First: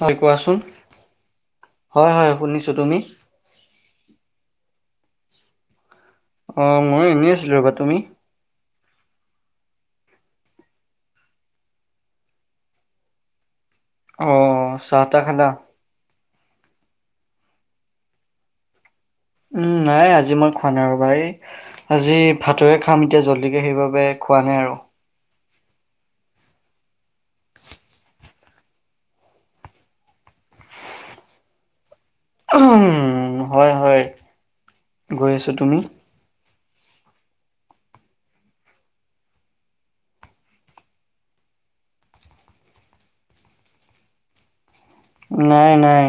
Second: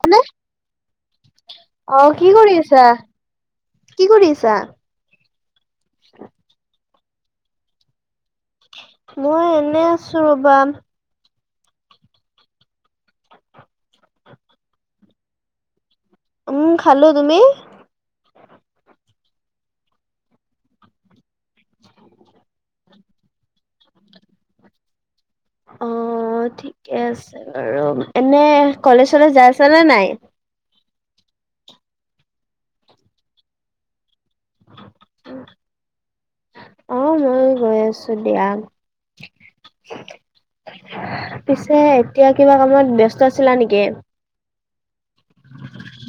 হয়, কোৱাচোন। হয় অঁ' হয় কি কৰি শুনিছো আছা? তুমি কি কৰি আছা? অঁ' ময়ো এনেই আছিলোঁ ৰ'বা, তুমি? মই এনে আছো ৰবা। অঁ চাহটাহ খালা? উম খালো, তুমি? উম' নাই আজি মই খোৱা নাই ৰবা, এই- আজি ভাটৱে খাম এতিয়া জল্দিকে সেইবাবে খোৱা নাই আৰু। অঁ' ঠিকে আছে বাৰু, এনেই কলেজ চলেজ যায় আছা নে নাই। উম' হয় হয়' গৈ আছো, তুমি? অঁ' মই গৈ আছো দিয়া। পিছে এতিয়া কিবা কামত ব্যস্ত আছিলা নেকি? নাই নাই।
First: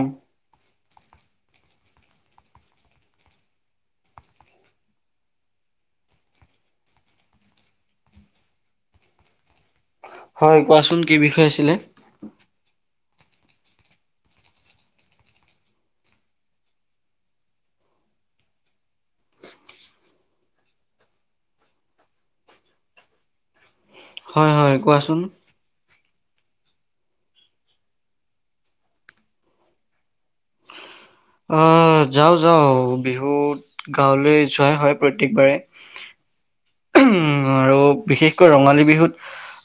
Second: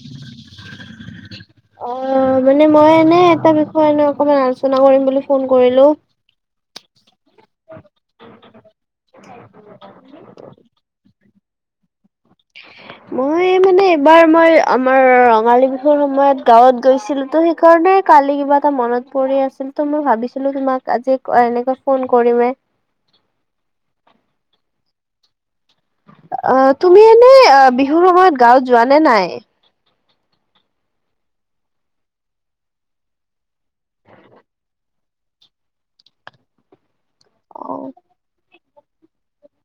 অঁ' মানে মই এনেই এটা বিষয়লৈ অকমান আলোচনা কৰিম বুলি ফোন কৰিলো। হয় কোৱাচোন কি বিষয় আছিলে? [unintelligible] মই মানে এইবাৰ মই আমাৰ ৰঙালী বিহুৰ সময়ত গাঁৱত গৈছিলো। তাতে সেইকাৰণে কালি কিবা এটা মনত পৰি আছিল। ত মই ভাবিছিলো তুমাক আজি এনেকৈ ফোন কৰিম। হয় হয়। কোৱাচোন অ তুমি এনে অ বিহুৰ সময়ত গাঁৱত যোৱা নে নাই? আহ যাও যাওঁ বিহুত গাঁৱলৈ যোৱাই হয় প্ৰত্যেকবাৰে। উম আৰু অ', বিশেষকৈ ৰঙালী বিহুত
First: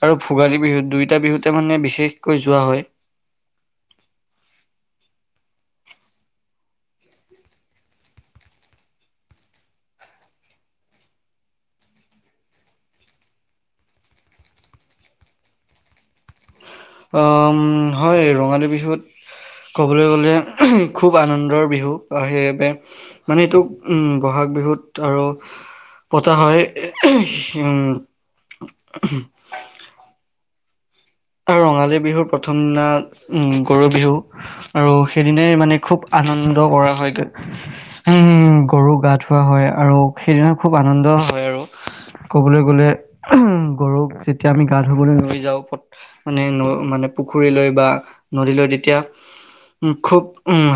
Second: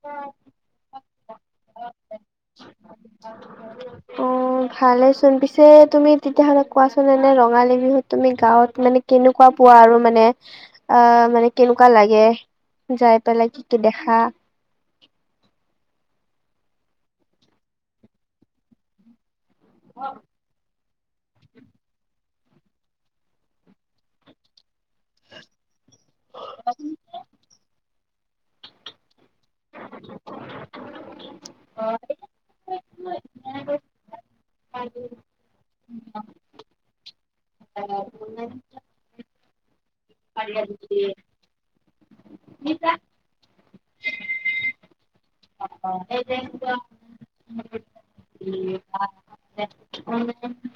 আৰু ভোগালী বিহুত দুই টা বিহুতে মানে বিশেষকৈ যোৱা হয়। [unintelligible] অ ভালে চোন। পিছে তুমি তেতিয়াহ'লে কোৱাচোন এনে ৰঙালী বিহুত তুমি গাঁৱত মানে কেনেকুৱা পোৱা আৰু মানে অ মানে কেনেকুৱা লাগে যাই পেলাই? কি কি দেখা? অ হয় ৰঙালী বিহুত ক'বলৈ গ'লে খুব আনন্দৰ বিহু। সেইবাবে মানে এইটো উম বহাগ বিহুত ধৰক পতা হয়, উম আৰু ৰঙালী বিহুৰ প্ৰথম দিনা উম গৰু বিহু। আৰু সেইদিনাই মানে খুব আনন্দ কৰা হয়গৈ। উম গৰু গা ধৱা হয় আৰু সেইদিনা খুব আনন্দ হয় আৰু। কবলৈ গ'লে উ গৰুক যেতিয়া আমি গা ধুবলৈ লৈ যাওঁ মানে মানে পুখুৰীলৈ বা নদীলৈ তেতিয়া খুব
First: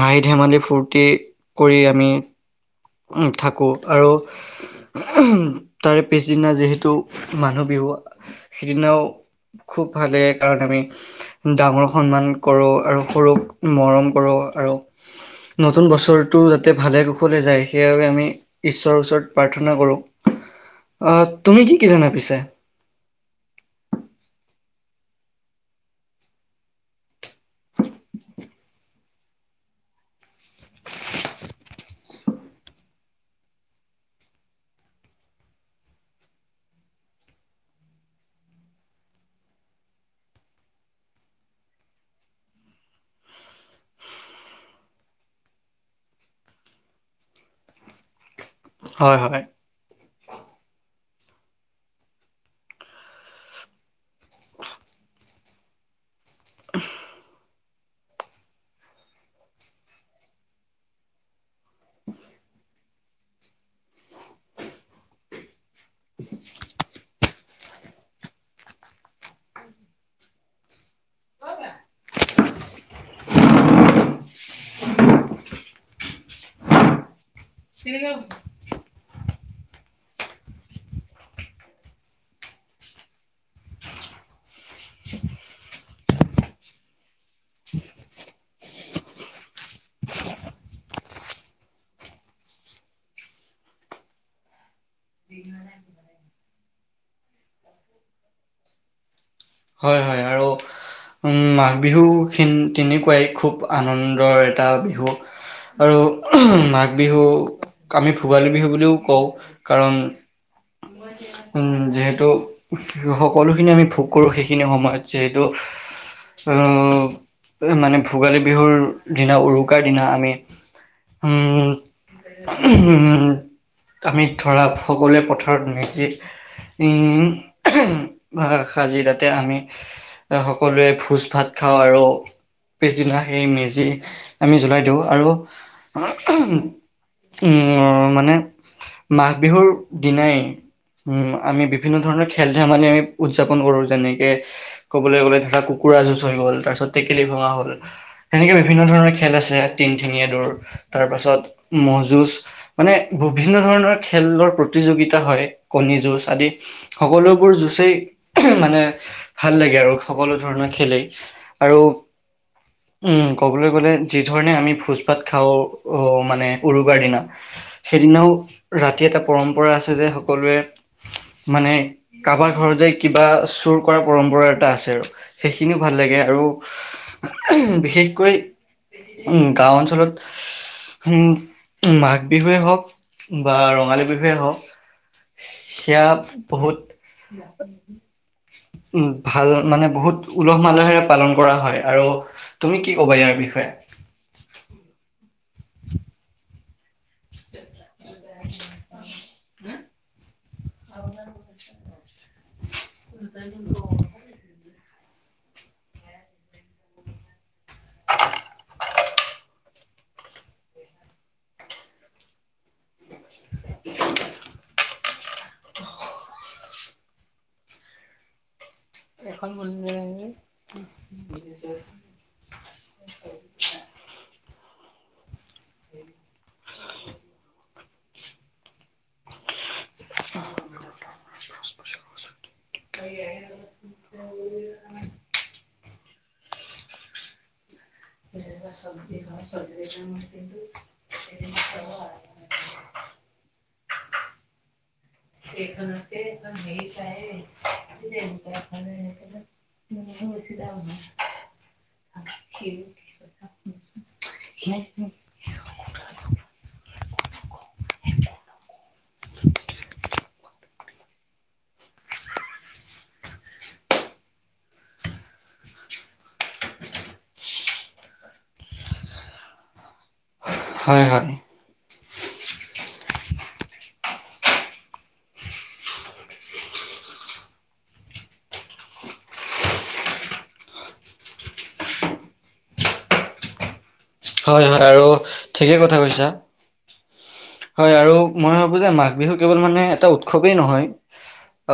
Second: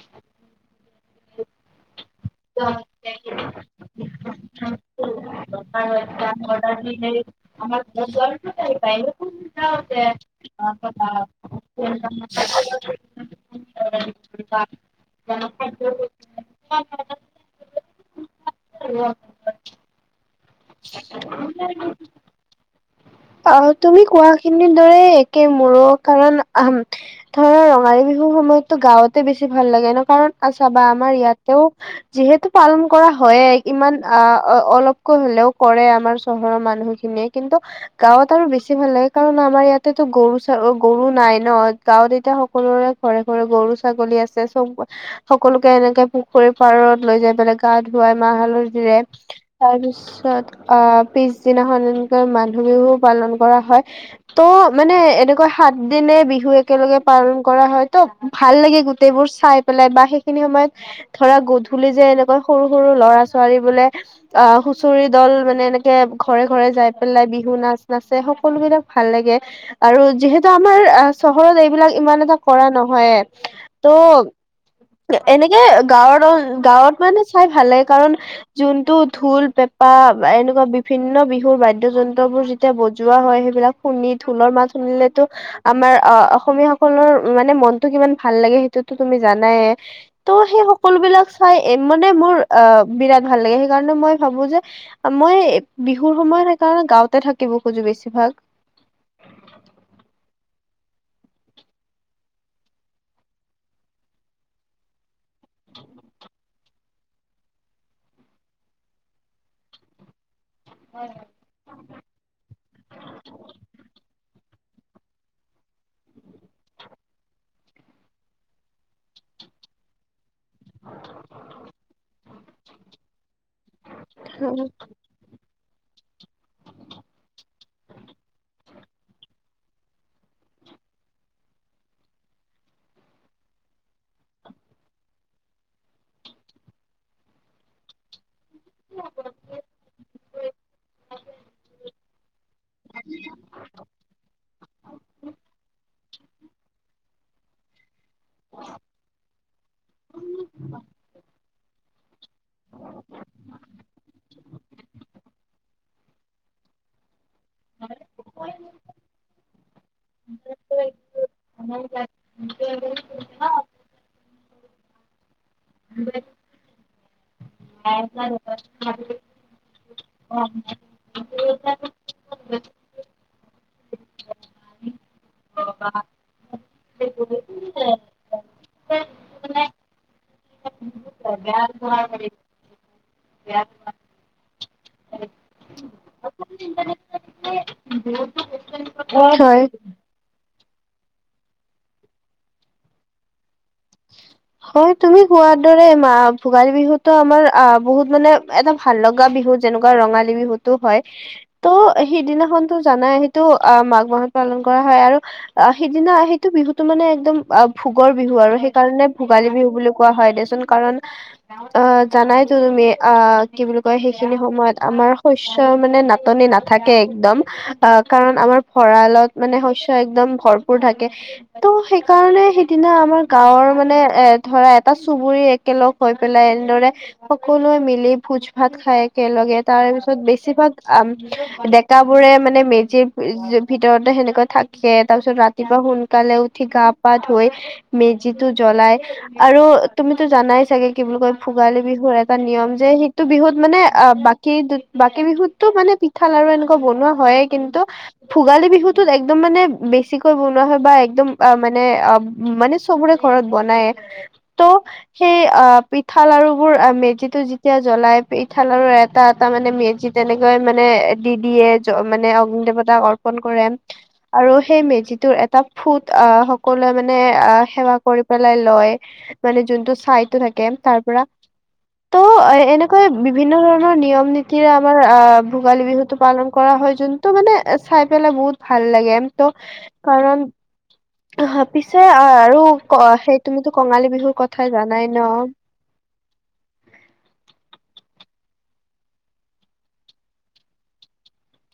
হাঁহি ধেমালি ফূৰ্তি কৰি আমি থাকো। আৰু তাৰে পিছদিনা যিহেতু মানুহ বিহু, সেইদিনাও খুব সেই কাৰণে আমি ডাঙৰক সন্মান কৰো, আৰু সৰুক মৰম কৰো, আৰু নতুন বছৰটো যাতে ভালে কুশলে যায় সেইবাবে আমি ঈশ্বৰৰ ওচৰত প্ৰাৰ্থনা কৰো। আহ তুমি কি কি জানা পিছে? অ তুমি কোৱাখিনিৰ দৰে একে মোৰো, কাৰণ ধৰা ৰঙালী বিহুৰ সময়তো গাওঁতে বেছি ভাল লাগে এনেক, কাৰণ আছ বা আমাৰ ইয়াতে যিহেতু পালন কৰা হয়ে, ইমান আ অলপকৈ হ'লেও কৰে আমাৰ চহৰৰ মানুহখিনিয়ে। কিন্তু গাঁৱত আৰু বেছি ভাল লাগে। কাৰণ আমাৰ ইয়াতেতো গৰু চ গৰু নাই ন? গাঁৱত এতিয়া সকলোৰে ঘৰে ঘৰে গৰু ছাগলী আছে, চব সকলোকে এনেকে পুখুৰীৰ পাৰত লৈ যাই পেলাই গা ধুৱাই, মাহ হালধী ৰে হয়, হয়, তাৰ পিছত অ পিছদিনাখন এনেকে মান বিহু পালন কৰা হয়। ত' মানে এনেকুৱা সাত দিনে বিহু একেলগে পালন কৰা হয়। ত ভাল লাগে গোটেইবোৰ চাই পেলাই বা সেইখিনি সময়ত ধৰা গধূলি যে এনেকুৱা সৰু সৰু ল'ৰা ছোৱালী বোলে অ' হুঁচৰি দল মানে এনেকে ঘৰে ঘৰে যাই পেলাই বি বিহু নাচ নাচে সকলো বিলাক ভাল লাগে। আৰু যিহেতু আমাৰ চহৰত এইবিলাক ইমান এটা কৰা নহয়। ত' এনেকে গাঁৱত অ গাঁৱত মানে চাই ভাল লাগে, কাৰণ যোনটো ঢোল, পেঁপা বা এনেকুৱা বিভিন্ন বিহুৰ বাদ্য যন্ত্ৰ এই বোৰ যেতিয়া বজোৱা হয়। সেইবিলাক শুনি ঢোৰ মাত শুনিলেতো আমাৰ অসমীয়াাসকলৰ মানে মনতটো কিমান ভাল লাগে সেইটোতো তুমি জানায়ে ত' সেই সকলো বিলাক চাই মানে মোৰ আহ বিৰাট ভাল লাগে। সেইকাৰণে মই ভাবো যে? মই বিহুৰ সময়ত সেইকাৰণে গাঁওঁতে থাকিব খোজো বেছিভাগ। হয় হয। আৰু? মাঘ বিহুখিন তেনেকুৱাই খুব আনন্দৰ এটা বিহু। আৰু মাঘ বিহুক আমি ভোগালী বিহু বুলিও কওঁ। কাৰণ? উম যিহেতু সকলোখিনি আমি ভোগ কৰোঁ সেইখিনি সময়ত যিহেতু? আহ মানে ভোগালী বিহুৰ দিনা, উৰুকাৰ দিনা, আমি আমি ধৰা সকলোৱে পথাৰত মজিত সাজি তাতে আমি সকলোৱে ভোজ ভাত খাওঁ। আৰু? পিছদিনা সেই মেজি আমি জ্বলাই দিওঁ আৰু? মানে? মাঘ বিহুৰ দিনাই উম আমি বিভিন্ন ধৰণৰ খেল ধেমালি আমি উদযাপন কৰো। যেনেকে ক'বলৈ গ'লে ধৰা কুকুৰা যুঁজ হৈ গ'ল তাৰপিছত টেকেলি ভঙা হ'ল। তেনেকৈ বিভিন্ন ধৰণৰ খেল আছে টিংঠিঙীয়া দৌৰ তাৰপাছত ম'হ যুঁজ। মানে বিভিন্ন ধৰণৰ খেলৰ প্ৰতিযোগিতা হয় কণী যুঁজ আদি, সকলো োৰ যুঁচই মানে ভাল লাগে আৰু সকলো ধৰণৰ খেলেই আৰু? উম কবলৈ গ'লে যি ধৰণে আমি ভোজ ভাত খাওঁ। অ মানে উৰুকাৰ দিনা। সেইদিনাও ৰাতি এটা পৰম্পৰা আছে যে সকলোৱে? মানে কাৰাবাৰ ঘৰত যায়। কিবা চোৰ কৰা পৰম্পৰা এটা আছে আৰু সেইখিনিও ভাল লাগে আৰু? ব বিশেষকৈ গাঁও অঞ্চলত? উম মাঘ বিহুৱে হওক। বা ৰঙালী বিহুৱে হওক সেয়া বহুত উম ভাল হয়। মানে? বহুত উলহ মালহেৰে পালন কৰা হয় আৰু তুমি কি ক'বা ইয়াৰ বিষয়ে? হয় তুমি কোৱাৰ দৰে ভোগালী বিহুতো আমাৰ অ বহুত? মানে এটা ভাল লগা বিহু। যেনেকুৱা ৰঙালী বিহুতো হয়। ত সিদিনাখনতো জানাই সেইটো অ' মাঘ মাহত পালন কৰা হয়। আৰু অ সেইদিনা সেইটো বিহুতো মানে একদম অ ভোগৰ বিহু আৰু। সেই কাৰণে ভোগালী বিহু বুলি কোৱা হয় দেচোন কাৰণ অ জানাইতো তুমি আহ কি বুলি কয় সেইখিনি সময়ত আমাৰ শস্্যৰ মানে নাটনি নাট। থাকে একদম আহ কাৰণ আমাৰ, ভৰালত মানে শস্্য একদম ভৰপৰ থাকে ত' সেইকাৰণে সেইদিনা আমাৰ। ৰ মানে এ ধৰা এটা চুবুৰ, একেলগ হৈ পেলাই এনেদৰে সকলোৱে মিলি ভোজ ভাত খাই। একেলগে তাৰ পিছত বেছিভাগ ডেক বোৰে মানে মেজিৰ উ ভিতৰতে সেনেককা থাকে তাৰ পিছত ৰাতিপুৱা সোনকালে উঠি গা পা ধুই মেজিতটো জ্বলাই। আৰু তুমিতো জানাই চাগে কি বুলি কয় ভোগালী বিহুৰ এটা নিয়ম যে, টো বিহুত মানে অ বাকী? বাকী বিহুতো মানে পিঠা লাৰু এনেকোৱা বনোৱা হয়ে কিন্তু ভোগালী বিহুটোত একদম মানে বে ছিকৈ বনোৱা হয় বা একদম অ মানে অ মানে চক বোৰে ঘৰত বনায় ত সেই আ পিঠা লাৰুবোৰ আ মেজিটো এতিয়া জ্বলাই ইঠাল আৰু এটা এটা মানে মেজি তেনেকে কি কয় মানে এটি দিয়ে মানে অগ্নি দেৱতাক অৰ্পন কৰে আৰু সেই মেজিটোৰ এটা ফুট আহ সকলোৱে মানে আহ সেৱা কৰি পেলাই লয় মানে যোনটো চাইতো থাকে তাৰ হয় পৰা হয় ত অ এনেকৈ বিভিন্ন ধৰণৰ নিয়ম নীতিৰে আমাৰ আহ ভোগালী বিহুটো পালন কৰা হয় যোন ত মানে চাই পেলাই বহুত ভাল লাগে ত কাৰণ অ পিছে আৰু অ সেই তুমিতো কঙালী বিহুৰ কথা জানাই ন ঠিকেই কথা কৈছা হয় আৰু মই ভাবো যে মাঘ বিহু কেৱল মানে এটা উৎসৱেই নহয়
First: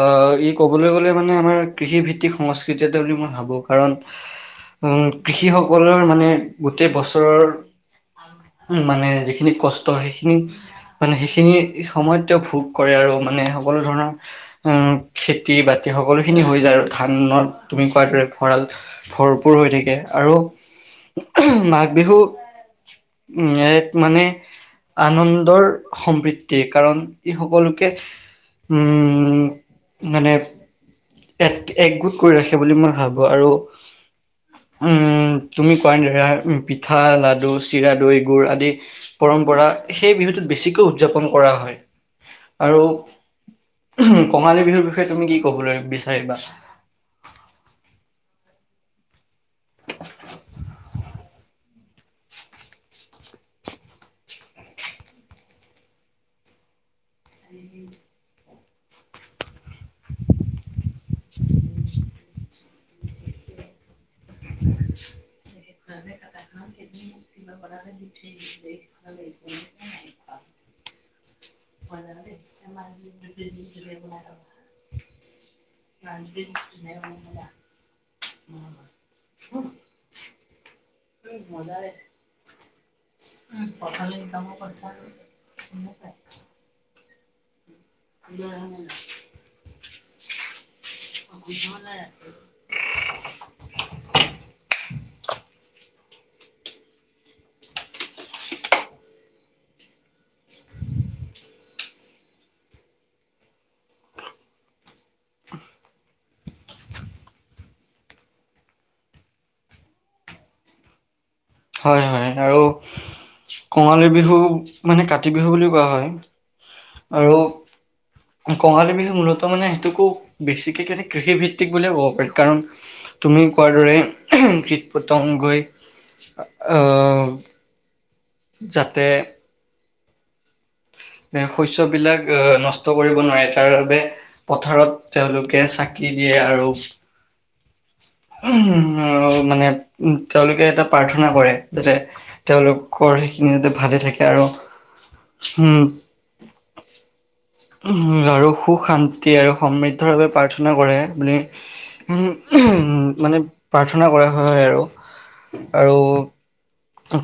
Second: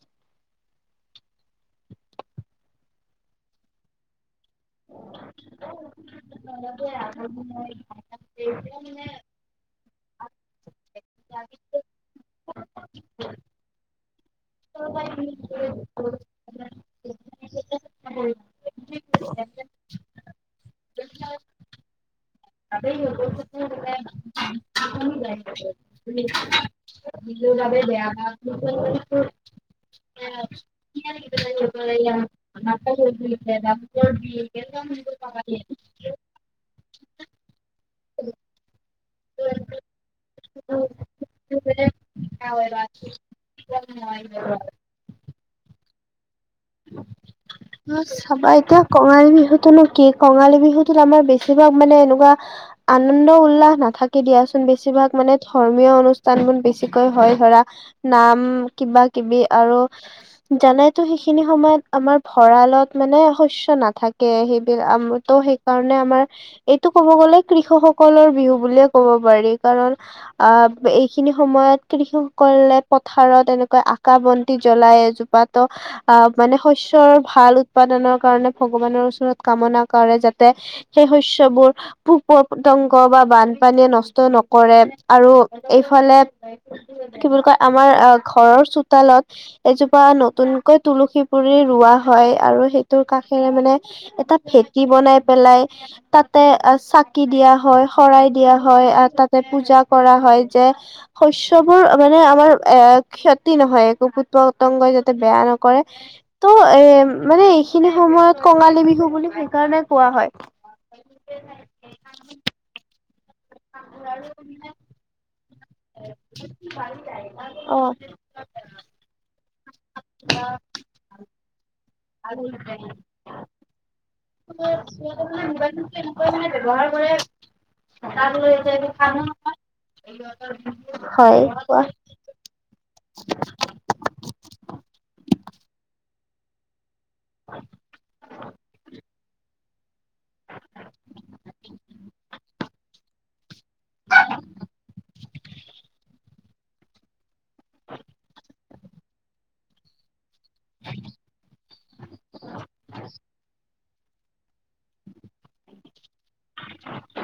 অ ই ক'বলৈ গ'লে মানে আমাৰ কৃষিভিত্তিক সংস্কৃতি এটা বুলি মই ভাবো কাৰণ [inaudible] উম কৃষি সকলৰ মানে গোটেই বছৰৰ উ মানে যিখিনি কষ্ট সেইখিনি মানে সেইখিনি সময়ত তেওঁ ভোগ কৰে আৰু মানে সকলো ধৰণৰ খেতি বা তি সকলোখিনি হৈ যায় আৰু ধানত তুমি কোৱাৰ দৰে ভঁৰাল ভৰপূৰ হৈ থাকে আৰু মাঘ বিহু উম এক মানে আনন্দৰ সম্প্ৰীতি কাৰণ ই সকলোকে উম মানে এক একগোট কৰি ৰাখে বুলি মই ভাবো আৰু উম তুমি কোৱা ন ধৰা পিঠা লাডু চিৰা দৈ গুৰ আদি পৰম্পৰা সেই বিহুটোত বেছিকৈ উদযাপন কৰা হয় হয় আৰু বাত সি কঙালী বিহুৰ বিষয়ে তুমি কি কবলৈ বিচাৰিবা অ চাবা এতিয়া কঙালী বিহুটোনো কি কঙালী বিহুটোত আমাৰ বে কিবা মানে এনেকোৱা আনন্দ উল্লাস নাথাকে দিয়াচোন বেছিভাগ মানে ধৰ্মীয় অনুষ্ঠান বোৰ বেছিকৈ হয় ধৰা নাম কিবা কিবি আৰু জানাইতো সেইখিনি সময়ত আমাৰ ভঁৰালত মানে শস্য নাথাকে সেইবিলাক তো সেই কাৰণে আমাৰ এইটো ক'ব গ'লে কৃষকসকলৰ বিহু বুলিয়ে কব পাৰি কাৰণ আহ এইখিনি সময়ত কৃষকসকলে পথাৰত এনেকৈ আকা বন্তি জ্বলাই এ পাতো আহ মানে শস্যৰ ভাল উৎপাদনৰ কাৰণে ভগৱানৰ ওচৰত কামনা কৰে যাতে সেই শস্যবোৰ পোক পতংগ বা বানপানীয়ে নষ্ট নকৰে আৰু এইফালে কি বুলি কয় আমাৰ অ ঘৰৰ চোতালত এজোপা নতুন তুলসী পুলি ৰোৱা হয় আৰু সেই টোৰ কাষেৰে মানে এটা ভেটি বনাই পেলাই তাতে অ চাকি দিয়া হয় শৰাই দিয়া হয় আহ তাতে পূজা কৰা হয় যে শস্যবোৰ মানে আমাৰ এ ক্ষতি নহয় একো পুত পতংগই যাতে বেয়া ন কৰে ত এ মানে এইখিনি সময়ত কঙালী বিহু বুলি সেইকাৰণে কোৱা হয় হয় হয় আৰু কঙালী বিহু, মানে কাতি বিহু বুলি কোৱা হয়। আৰু অ কঙালী বিহু মূলতঃ মানে সেইটোকো, বেছিকে কিনে কৃষি ভিত্তিক বুলিয়ে কব কাৰণ তুমি কোৱাৰ দৰে কীট পতংগই, আহ যাতে [unintelligible] [unintelligible] এ কোৱা শস্যবিলাক আহ নষ্ট ট কৰিব নোৱাৰে, তাৰ বাবে পথাৰত তেওঁলোকে চাকি দিয়ে। আৰু হয় [inaudible] উহুম মানে উ তেওঁলোকে এটা প্ৰাৰ্থনা কৰে যাতে, তেওঁলোকৰ সেইখিনি যাতে ভালে থাকে। আৰু উম। উহুম আৰু সুখ শান্তি আৰু সমৃ দ্ধ বাবে প্ৰাৰ্থনা কৰে। মানে উম উহুম মানে, প্ৰাৰ্থনা কৰা হয় আৰু। আৰু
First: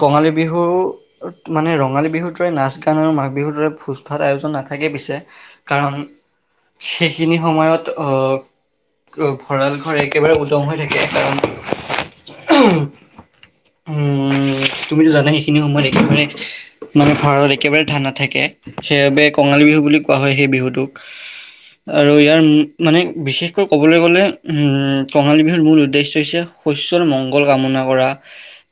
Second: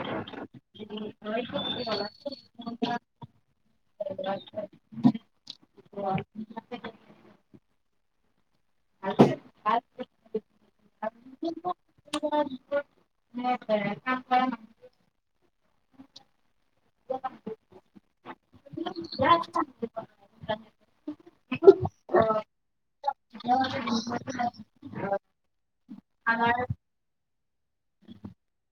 কঙালী বিহু মানে ৰঙালী বিহুতৰে নাচ কাৰণ মাঘ বিহুৰ দৰে ভোজ ভাত আয়োজন নাথাকেই পিছে। কাৰণ, সেইখিনি সময়ত আহ, ভঁৰাল ঘৰ একেবাৰে উদং হৈ থাকে। কাৰণ, উহুম অ [unintelligible] তুমিতো জানাই সেইখিনি সময়ত একেবাৰে, মানে ভঁৰালত একেবাৰে ধান নাথাকে। সেইবাবে কঙালী বিহু বুলি কোৱা হয় সেই বিহুটোক। উ [unintelligible] আৰু ইয়াৰ মানে বিশেষকৈ ক'বলৈ গ'লে উম কঙালী বিহুৰ মূল উদ্দেশ্য হৈছে শস্যৰ মংগল কামনা কৰা,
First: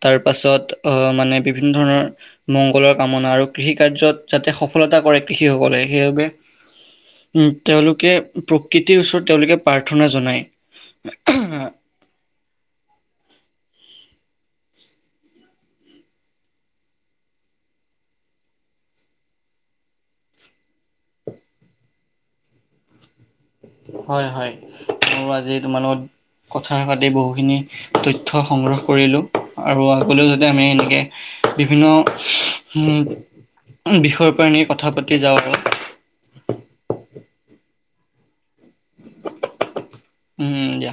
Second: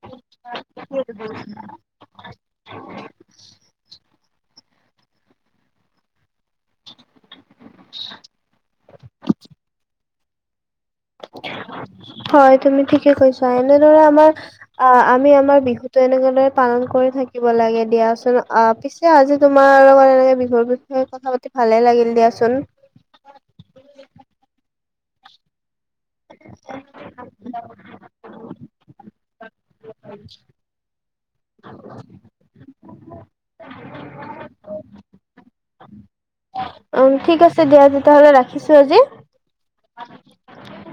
তাৰ পাছত আ মানে বিভিন্ন ধৰণৰ মংগলৰ কামনা, আৰু কৃষি কাৰ্যত যাতে সফলতা কৰে কৃষিসকলে সেইবাবে উম তেওঁলোকে প্ৰকৃতিৰ ওচৰত তেওঁলোকে প্ৰাৰ্থনা জনায়। হয় তুমি ঠিকে কৈছা। এনেদৰে আমাৰ অ আমি আমাৰ বিহুতো এনেকেদৰে পালন কৰি থাকিব লাগে দিয়াচোন। আ পি চে আজি তোমাৰ লগত এনেকে বিহুৰ বিষয়ে কথা পাতি ভালে লাগিল দিয়াচোন। হয় হয় মোৰ আজি তোমাৰ লগত কথা পাতি বহুখিনি তথ্য সংগ্ৰহ কৰিলো। আৰু আগলৈও যাতে আমি এনেকে, বিভিন্ন উম বিষয় পৰা এনে কথা পাতি যাওঁ আৰু। উম, ঠিক আছে দিয়া তেতিয়াহ'লে ৰাখিছো আজি। উম দিয়া।